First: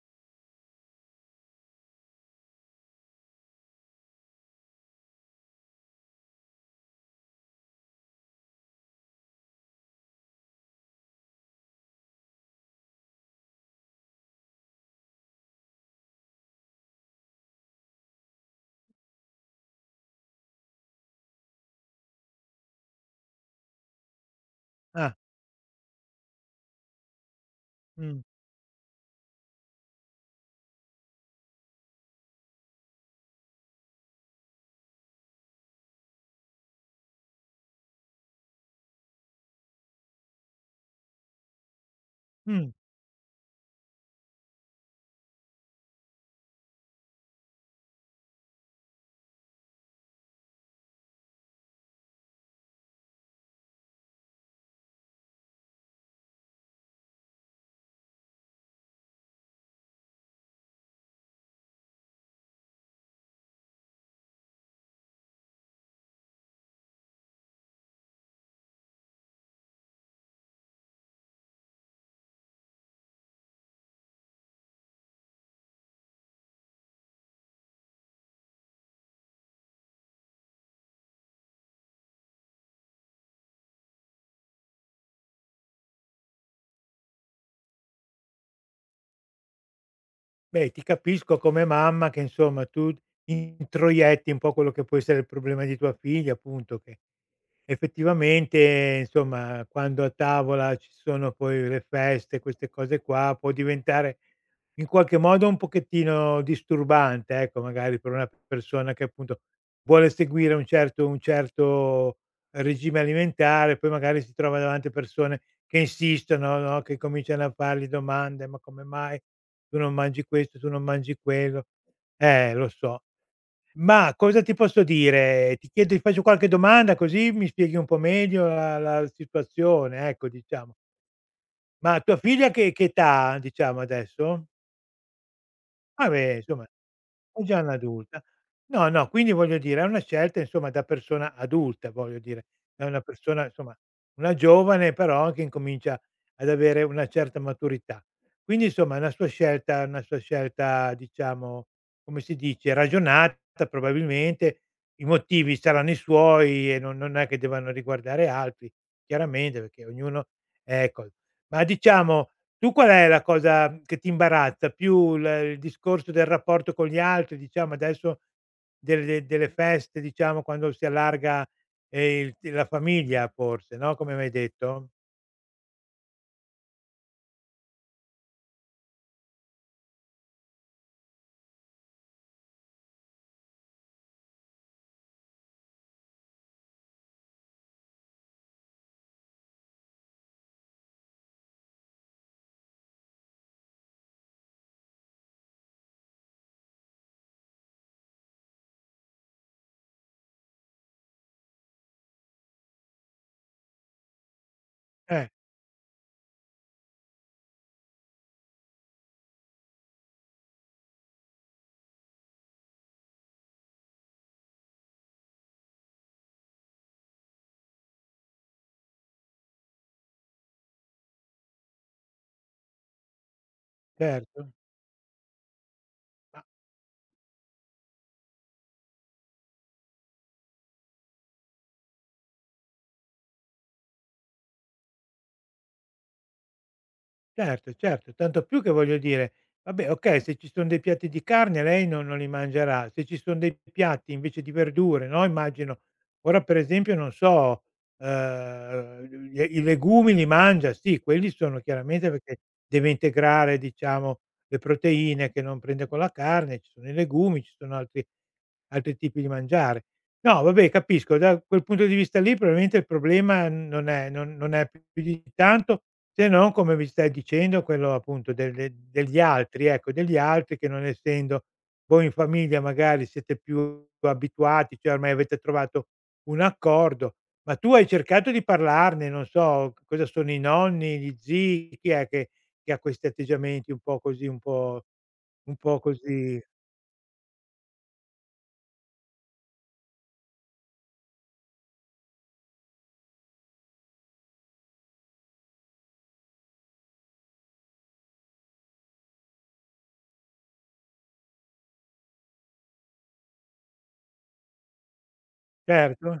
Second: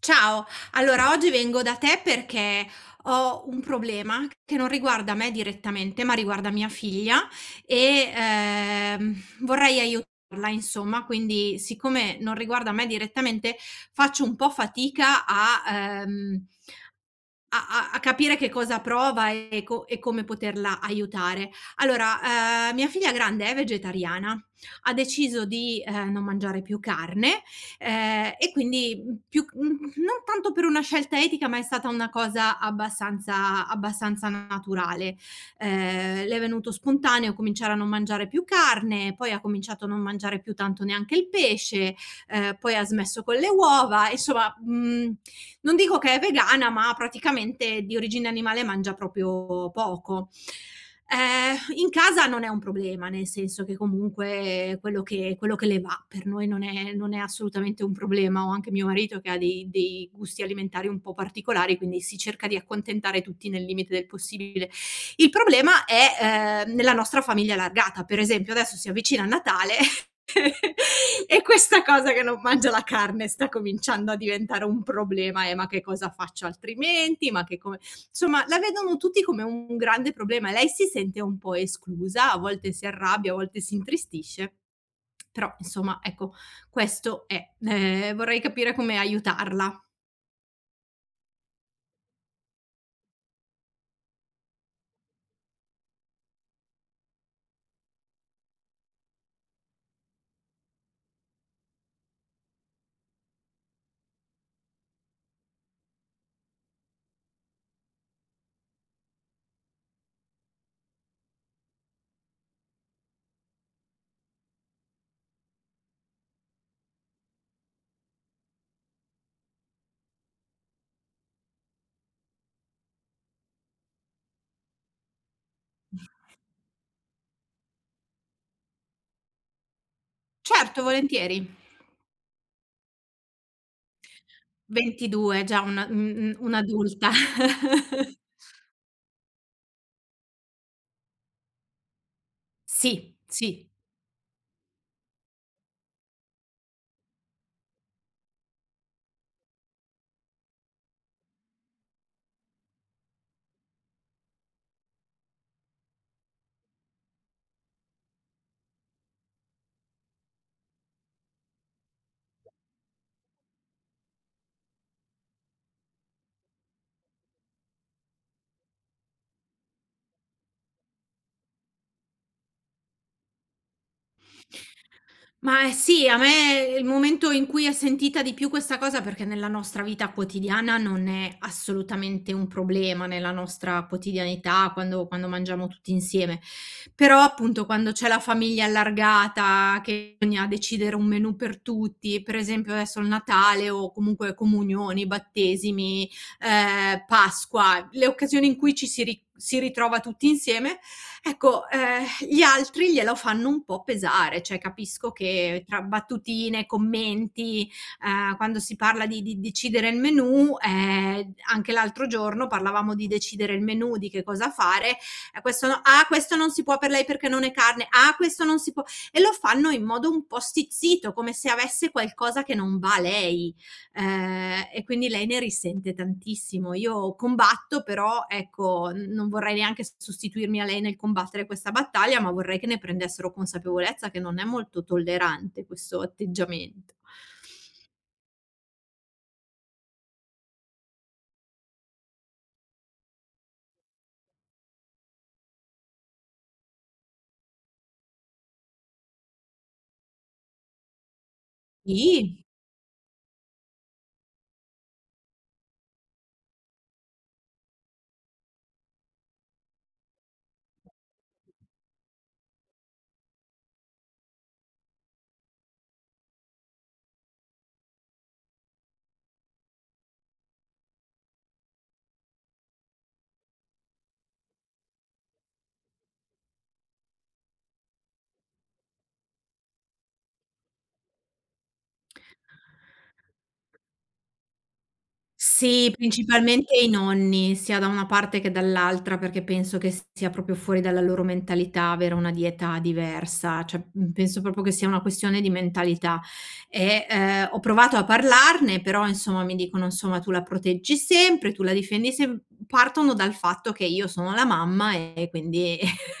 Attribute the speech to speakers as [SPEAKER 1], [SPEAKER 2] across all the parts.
[SPEAKER 1] Ciao, allora oggi vengo da te perché ho un problema che non riguarda me direttamente, ma riguarda mia figlia e vorrei aiutarla, insomma, quindi siccome non riguarda me direttamente, faccio un po' fatica ehm, a capire che cosa prova e come poterla aiutare. Allora, mia figlia grande è vegetariana, ha
[SPEAKER 2] Ah,
[SPEAKER 1] deciso di, non mangiare più carne,
[SPEAKER 2] mh,
[SPEAKER 1] e quindi, più non tanto per una scelta etica, ma è stata una cosa abbastanza abbastanza naturale. Le è venuto spontaneo cominciare a non mangiare più carne, poi ha cominciato a non mangiare più tanto neanche il pesce,
[SPEAKER 2] mh.
[SPEAKER 1] poi ha smesso con le uova, insomma, non dico che è vegana, ma praticamente di origine animale mangia proprio poco. In casa non è un problema, nel senso che comunque quello che le va per noi non è assolutamente un problema. Ho anche mio marito che ha dei gusti alimentari un po' particolari, quindi si cerca di accontentare tutti nel limite del possibile. Il problema è nella nostra famiglia allargata. Per esempio, adesso si avvicina a Natale e questa cosa che non mangia la carne sta cominciando a diventare un problema. Ma che cosa faccio altrimenti? Ma che come Insomma, la vedono tutti come un grande problema e lei si sente un po' esclusa, a volte si arrabbia, a volte si intristisce. Però, insomma, ecco, questo è. Vorrei capire come aiutarla.
[SPEAKER 2] Beh, ti capisco come mamma che, insomma, tu introietti un po' quello che può essere il problema di tua figlia, appunto, che effettivamente, insomma, quando a tavola ci sono poi le feste, queste cose qua, può diventare in qualche modo un pochettino disturbante, ecco, magari per una persona che appunto vuole seguire un certo regime alimentare, poi magari si trova davanti a persone che insistono, no, che cominciano a fargli domande: "Ma come mai tu non mangi questo, tu non mangi quello?" Lo so. Ma cosa ti posso dire? Ti faccio qualche domanda così mi spieghi un po' meglio la situazione, ecco, diciamo.
[SPEAKER 1] Certo, volentieri.
[SPEAKER 2] Ma tua figlia che età ha, diciamo, adesso?
[SPEAKER 1] 22, già
[SPEAKER 2] Vabbè, insomma,
[SPEAKER 1] un'adulta.
[SPEAKER 2] è già un'adulta. No, no, quindi voglio dire, è una scelta insomma da persona adulta, voglio dire, da una
[SPEAKER 1] Sì,
[SPEAKER 2] persona
[SPEAKER 1] sì.
[SPEAKER 2] insomma, una giovane però che incomincia ad avere una certa maturità. Quindi insomma è una sua scelta diciamo, come si dice, ragionata probabilmente, i motivi saranno i suoi e non è che devono riguardare altri, chiaramente, perché ognuno ecco. Ma diciamo tu qual è la cosa che ti imbarazza? Più l Il discorso del rapporto con gli altri, diciamo adesso delle feste, diciamo quando si allarga, il la famiglia forse, no, come m'hai detto?
[SPEAKER 1] Ma, sì, a me il momento in cui è sentita di più questa cosa perché nella nostra vita quotidiana non è assolutamente un problema, nella nostra quotidianità, quando mangiamo tutti insieme. Però, appunto, quando c'è la famiglia allargata, che bisogna decidere un menù per tutti, per esempio adesso il Natale o comunque comunioni, battesimi, Pasqua, le occasioni in cui ci si ritrova tutti insieme. Ecco, gli altri glielo fanno un po' pesare, cioè capisco
[SPEAKER 2] Eh,
[SPEAKER 1] che tra battutine, commenti, quando si parla di decidere il menù, anche l'altro giorno parlavamo di decidere il menù, di che cosa fare, questo no: "Ah, questo non si può per lei perché non è carne, ah, questo non si può", e lo fanno in modo un po' stizzito, come se avesse qualcosa che non va a lei.
[SPEAKER 2] certo.
[SPEAKER 1] E quindi lei ne risente
[SPEAKER 2] Ma
[SPEAKER 1] tantissimo. Io combatto però, ecco, n non vorrei neanche s sostituirmi a lei nel combattere questa battaglia, ma vorrei che ne prendessero consapevolezza che non è molto tollerante questo atteggiamento.
[SPEAKER 2] Certo, certo, tanto più che voglio dire, vabbè okay, se ci son dei piatti di carne lei non li mangerà, se ci son dei piatti invece di verdure, no, immagino. Ora per esempio non so, i legumi li mangia, sì, quelli sono chiaramente perché
[SPEAKER 1] Sì.
[SPEAKER 2] deve integrare diciamo le proteine che non prende con la carne, ci sono i legumi, ci sono altri tipi di mangiare. No, vabbè capisco, da quel punto di vista lì probabilmente il problema non è non è più di tanto se non, come mi stai dicendo, quello appunto del de degli altri, ecco, degli altri che non essendo voi in famiglia magari siete più abituati, cioè ormai avete trovato un accordo, ma tu hai cercato di parlarne, non so, cosa sono i nonni, gli zii, chi è che ha questi atteggiamenti un po' così, un po'
[SPEAKER 1] Sì,
[SPEAKER 2] così,
[SPEAKER 1] principalmente i nonni, sia da una parte che dall'altra, perché penso che sia proprio fuori dalla loro mentalità avere una dieta diversa, cioè, penso proprio che sia una questione di mentalità. E, ho provato a parlarne, però insomma mi dicono: "Insomma, tu la proteggi sempre, tu la difendi sem", partono dal fatto che io sono la mamma e quindi
[SPEAKER 2] certo?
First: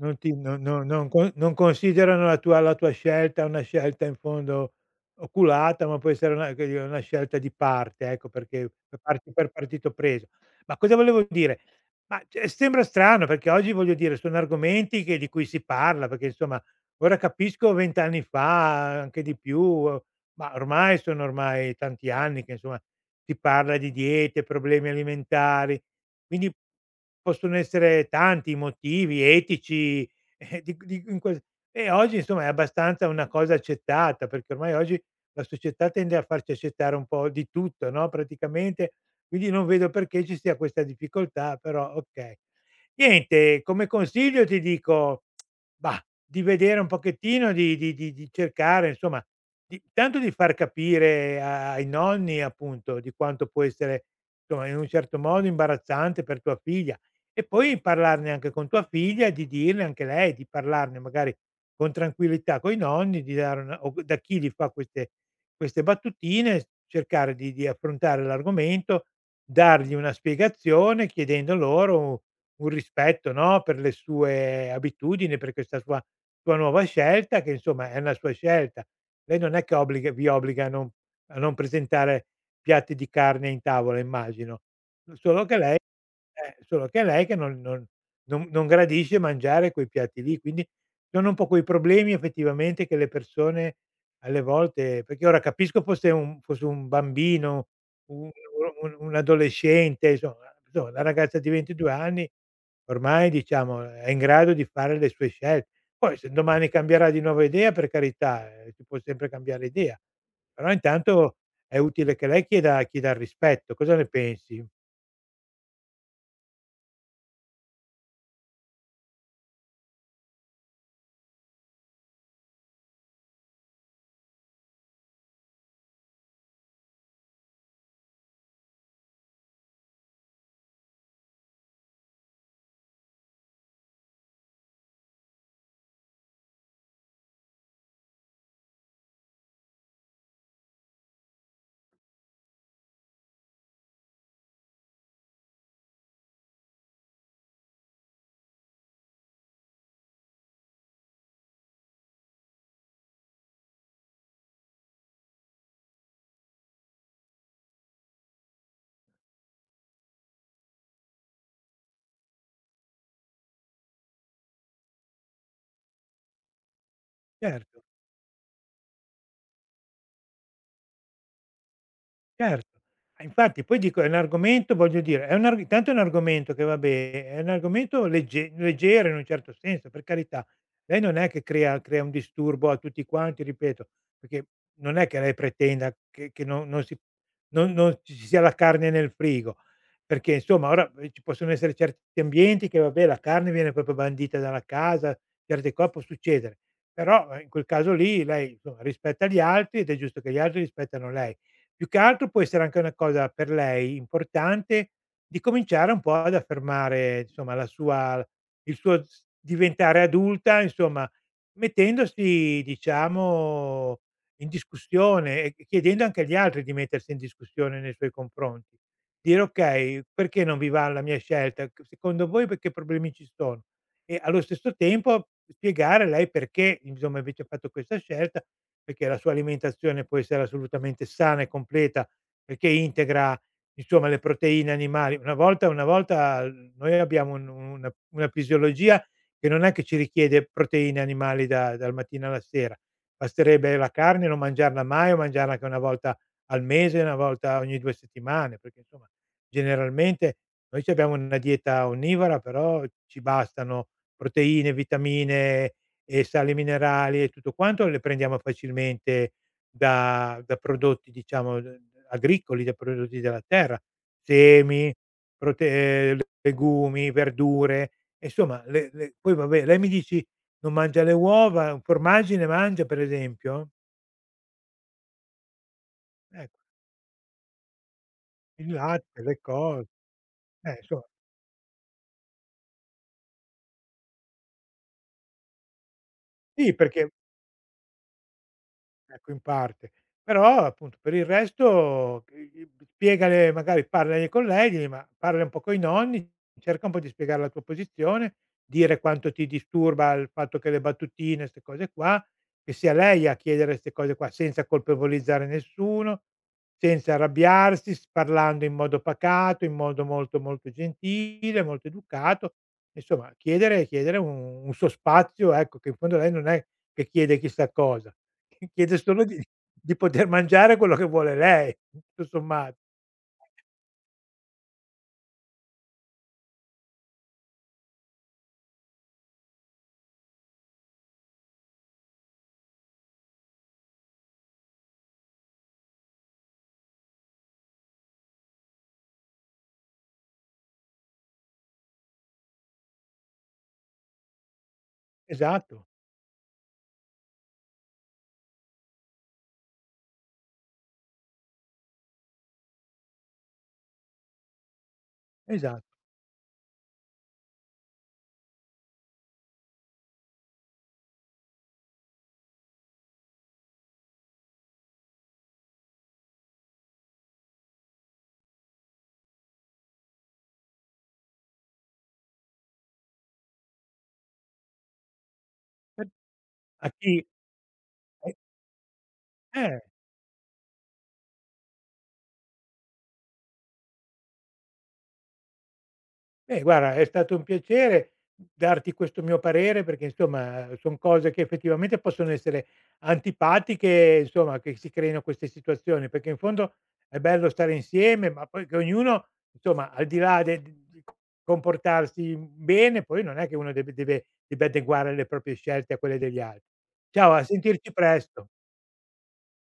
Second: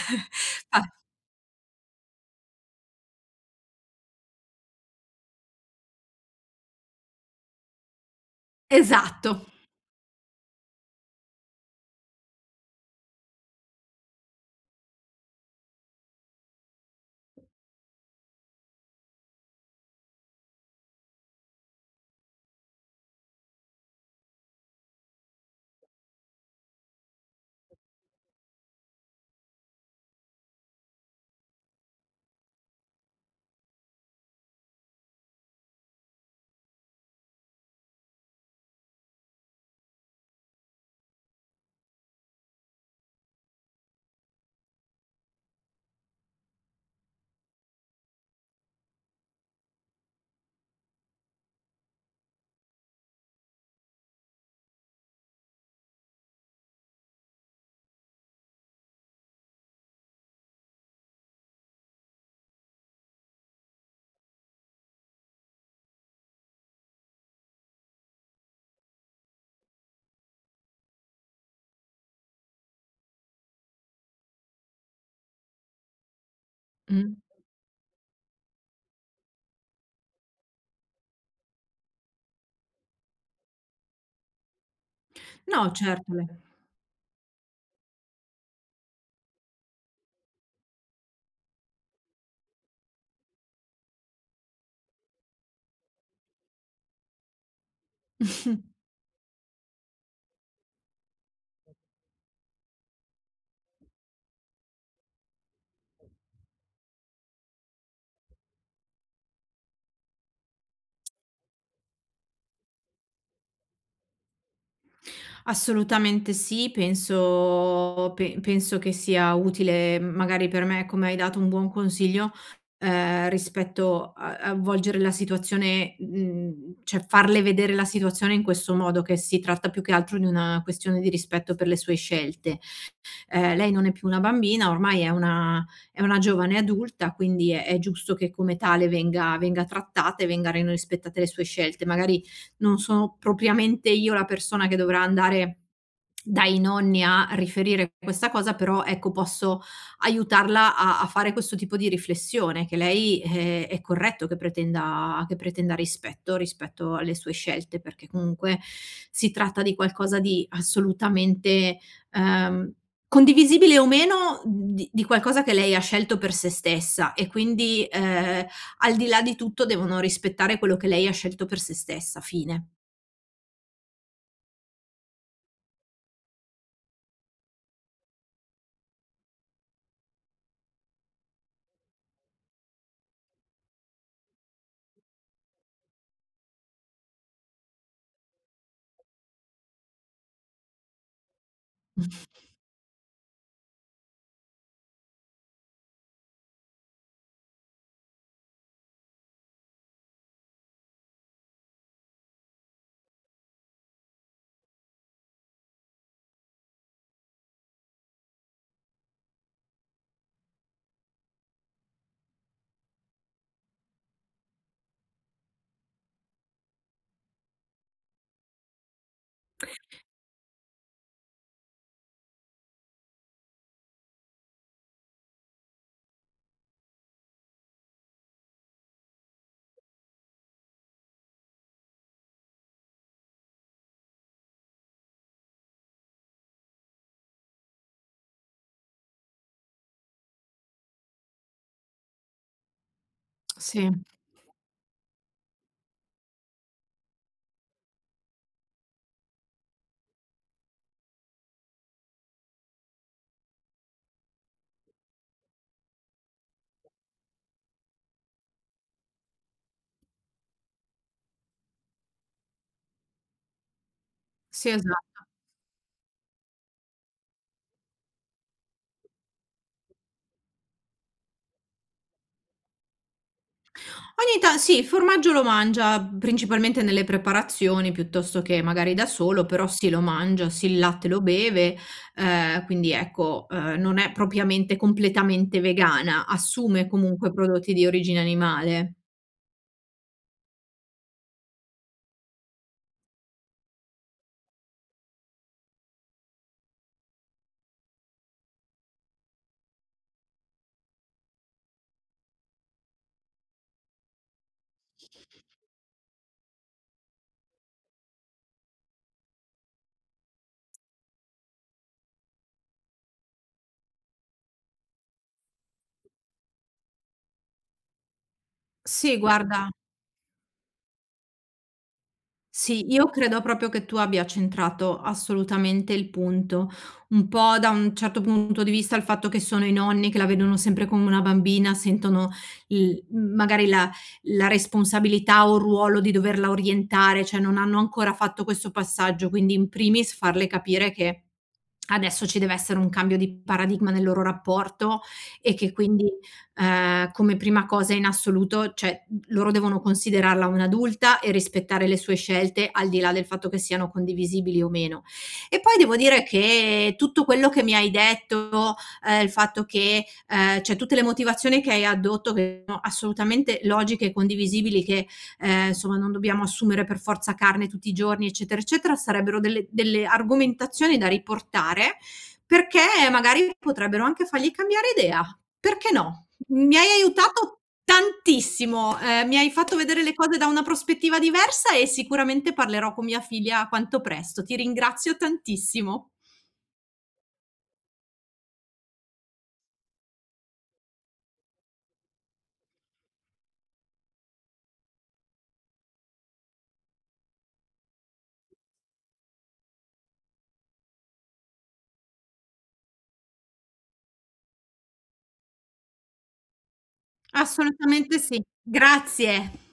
[SPEAKER 2] Non ti no
[SPEAKER 1] fa
[SPEAKER 2] no non considerano la tua scelta una scelta in fondo oculata, ma può essere una, che dire, una scelta di parte, ecco, perché parti
[SPEAKER 1] esatto.
[SPEAKER 2] per partito preso. Ma cosa volevo dire? Ma, cioè, sembra strano perché oggi, voglio dire, sono argomenti che di cui si parla, perché insomma ora capisco 20 anni fa, anche di più, ma ormai sono ormai tanti anni che insomma si parla di diete, problemi alimentari, quindi possono essere tanti i motivi etici, di in quel e oggi insomma è abbastanza una cosa accettata, perché ormai oggi la società tende a farci accettare un po' di tutto, no, praticamente, quindi non vedo perché ci sia questa difficoltà, però okay. Niente, come consiglio ti dico, mah, di vedere un pochettino di cercare insomma, di tanto di far capire a ai nonni appunto di quanto può essere, insomma, in un certo modo imbarazzante per tua figlia. E poi parlarne anche con tua figlia e di dirle anche lei, di parlarne magari con tranquillità coi nonni, di dare una o da chi li fa queste battutine, cercare di affrontare l'argomento, dargli una spiegazione, chiedendo loro un rispetto, no, per le sue abitudini, per questa sua nuova
[SPEAKER 1] Mh.
[SPEAKER 2] scelta che insomma è una sua scelta. Lei non è che obbliga vi obbliga a non presentare piatti di carne in tavola immagino. Solo che
[SPEAKER 1] No,
[SPEAKER 2] lei,
[SPEAKER 1] certo.
[SPEAKER 2] solo che lei che non gradisce mangiare quei piatti lì, quindi sono un po' quei problemi effettivamente che le persone alle volte, perché ora capisco fosse un bambino, un
[SPEAKER 1] le
[SPEAKER 2] un adolescente, insomma una ragazza di 22 anni ormai diciamo è in grado di fare le sue scelte. Poi se domani cambierà di nuovo idea, per carità, si può sempre cambiare idea, però intanto è utile che lei chieda il rispetto. Cosa ne pensi?
[SPEAKER 1] Assolutamente sì, penso che sia utile, magari per me, come hai dato un buon consiglio, rispetto a volgere la situazione, cioè farle vedere la situazione in questo modo, che si tratta più che altro di una questione di rispetto per le sue scelte. Lei non è più una bambina, ormai è una giovane adulta, quindi è giusto che come tale venga trattata e vengano rispettate le sue scelte. Magari non sono propriamente io la persona che dovrà andare dai nonni a riferire questa cosa, però ecco posso aiutarla a fare questo tipo di riflessione, che lei, è corretto che pretenda rispetto alle sue scelte, perché comunque si tratta di qualcosa di assolutamente ehm, Condivisibile o meno, di qualcosa che lei ha scelto per se stessa e
[SPEAKER 2] Certo.
[SPEAKER 1] quindi, al di là di tutto devono rispettare quello che lei ha scelto per se stessa, fine.
[SPEAKER 2] Certo. Ah, infatti poi dico è un argomento, voglio dire, è un arg intanto è un argomento che vabbè, è un argomento leggero in un certo senso, per carità. Lei non è che crea un disturbo a tutti quanti, ripeto, perché non è che lei pretenda che non non non ci sia la carne nel frigo, perché insomma ora, ci possono essere certi ambienti che vabbè, la carne viene proprio bandita dalla casa, certe co può succedere. Però, in quel caso lì lei, insomma, rispetta gli altri ed è giusto che gli altri rispettano lei. Più che altro può essere anche una cosa per lei importante di cominciare un po' ad affermare, insomma, la sua il suo s diventare adulta, insomma, mettendosi, diciamo, in discussione e chiedendo anche agli altri di mettersi in discussione nei suoi confronti. Dire: "Okay, perché non vi va la mia scelta? C Secondo voi p che problemi ci sono?" E allo stesso tempo spiegare lei perché, insomma, invece ha fatto questa scelta, perché la sua alimentazione può essere assolutamente sana e completa, perché integra insomma le proteine animali. Una volta l Noi abbiamo un una fisiologia che non è che ci richiede proteine animali da dal mattino alla sera. Basterebbe la
[SPEAKER 1] Sì,
[SPEAKER 2] carne non mangiarla mai o mangiarla anche una volta al mese, una volta ogni 2 settimane, perché insomma generalmente noi c'abbiamo una dieta onnivora, però ci bastano proteine, vitamine, e sali minerali e tutto quanto le prendiamo facilmente da prodotti diciamo d agricoli, da prodotti della terra,
[SPEAKER 1] sì,
[SPEAKER 2] semi,
[SPEAKER 1] esatto.
[SPEAKER 2] prote legumi, verdure, e insomma le poi vabbè lei mi dici: "Non mangia le uova, formaggi ne mangia per esempio?"
[SPEAKER 1] Ogni ta Sì, il formaggio lo mangia,
[SPEAKER 2] Ecco,
[SPEAKER 1] principalmente nelle preparazioni piuttosto che
[SPEAKER 2] il
[SPEAKER 1] magari
[SPEAKER 2] latte,
[SPEAKER 1] da
[SPEAKER 2] le
[SPEAKER 1] solo, però
[SPEAKER 2] cose,
[SPEAKER 1] sì, lo mangia, sì,
[SPEAKER 2] eh,
[SPEAKER 1] il
[SPEAKER 2] insomma
[SPEAKER 1] latte lo beve, quindi ecco, non è propriamente completamente vegana,
[SPEAKER 2] sì
[SPEAKER 1] assume
[SPEAKER 2] perché,
[SPEAKER 1] comunque prodotti di origine animale.
[SPEAKER 2] ecco, in parte. Però appunto per il resto i spiegale, magari parla ai colleghi, ma parla un po' coi nonni, cerca un po' di spiegare la tua posizione, dire quanto ti disturba il fatto che le battutine, 'ste cose qua, che sia lei a chiedere 'ste cose qua, senza colpevolizzare nessuno, senza arrabbiarsi, s parlando in modo pacato, in modo molto, molto gentile, molto educato. Insomma chiedere un suo spazio, ecco, che in fondo lei non è che chiede chissà cosa. Che chiede
[SPEAKER 1] Sì,
[SPEAKER 2] solo
[SPEAKER 1] guarda.
[SPEAKER 2] di poter mangiare quello che vuole lei, tutto sommato.
[SPEAKER 1] Sì, io credo proprio che tu abbia centrato assolutamente il punto. Un po' da un certo punto di vista il fatto che sono i nonni che la vedono sempre come una bambina, sentono il magari la la responsabilità o il ruolo di doverla orientare, cioè non hanno ancora fatto questo passaggio, quindi in primis farle capire che adesso ci deve essere un cambio di paradigma nel loro rapporto e che
[SPEAKER 2] Esatto,
[SPEAKER 1] quindi, come prima cosa in assoluto, cioè loro devono considerarla un'adulta e rispettare le sue scelte, al di là del fatto che siano condivisibili o meno. E poi devo
[SPEAKER 2] esatto.
[SPEAKER 1] dire che tutto quello che mi hai detto, il fatto che cioè tutte le motivazioni che hai addotto, che sono assolutamente logiche e condivisibili, che, insomma non dobbiamo assumere per forza carne tutti i giorni, eccetera, eccetera, sarebbero delle argomentazioni da riportare, perché magari potrebbero anche fargli cambiare idea. Perché
[SPEAKER 2] Per
[SPEAKER 1] no? Mi hai
[SPEAKER 2] a chi
[SPEAKER 1] aiutato
[SPEAKER 2] eh,
[SPEAKER 1] tantissimo, mi hai fatto
[SPEAKER 2] eh.
[SPEAKER 1] vedere le cose da una prospettiva diversa e sicuramente parlerò con mia figlia quanto presto. Ti ringrazio tantissimo.
[SPEAKER 2] Beh, guarda, è stato un piacere darti questo mio parere perché, insomma, son cose che effettivamente possono essere antipatiche, insomma, che si creino queste situazioni, perché in fondo è bello stare insieme, ma poi che ognuno, insomma, al di là de di comportarsi bene, poi non è che uno deve adeguare le proprie scelte a quelle degli altri. Ciao, a sentirci
[SPEAKER 1] Assolutamente sì.
[SPEAKER 2] presto.
[SPEAKER 1] Grazie.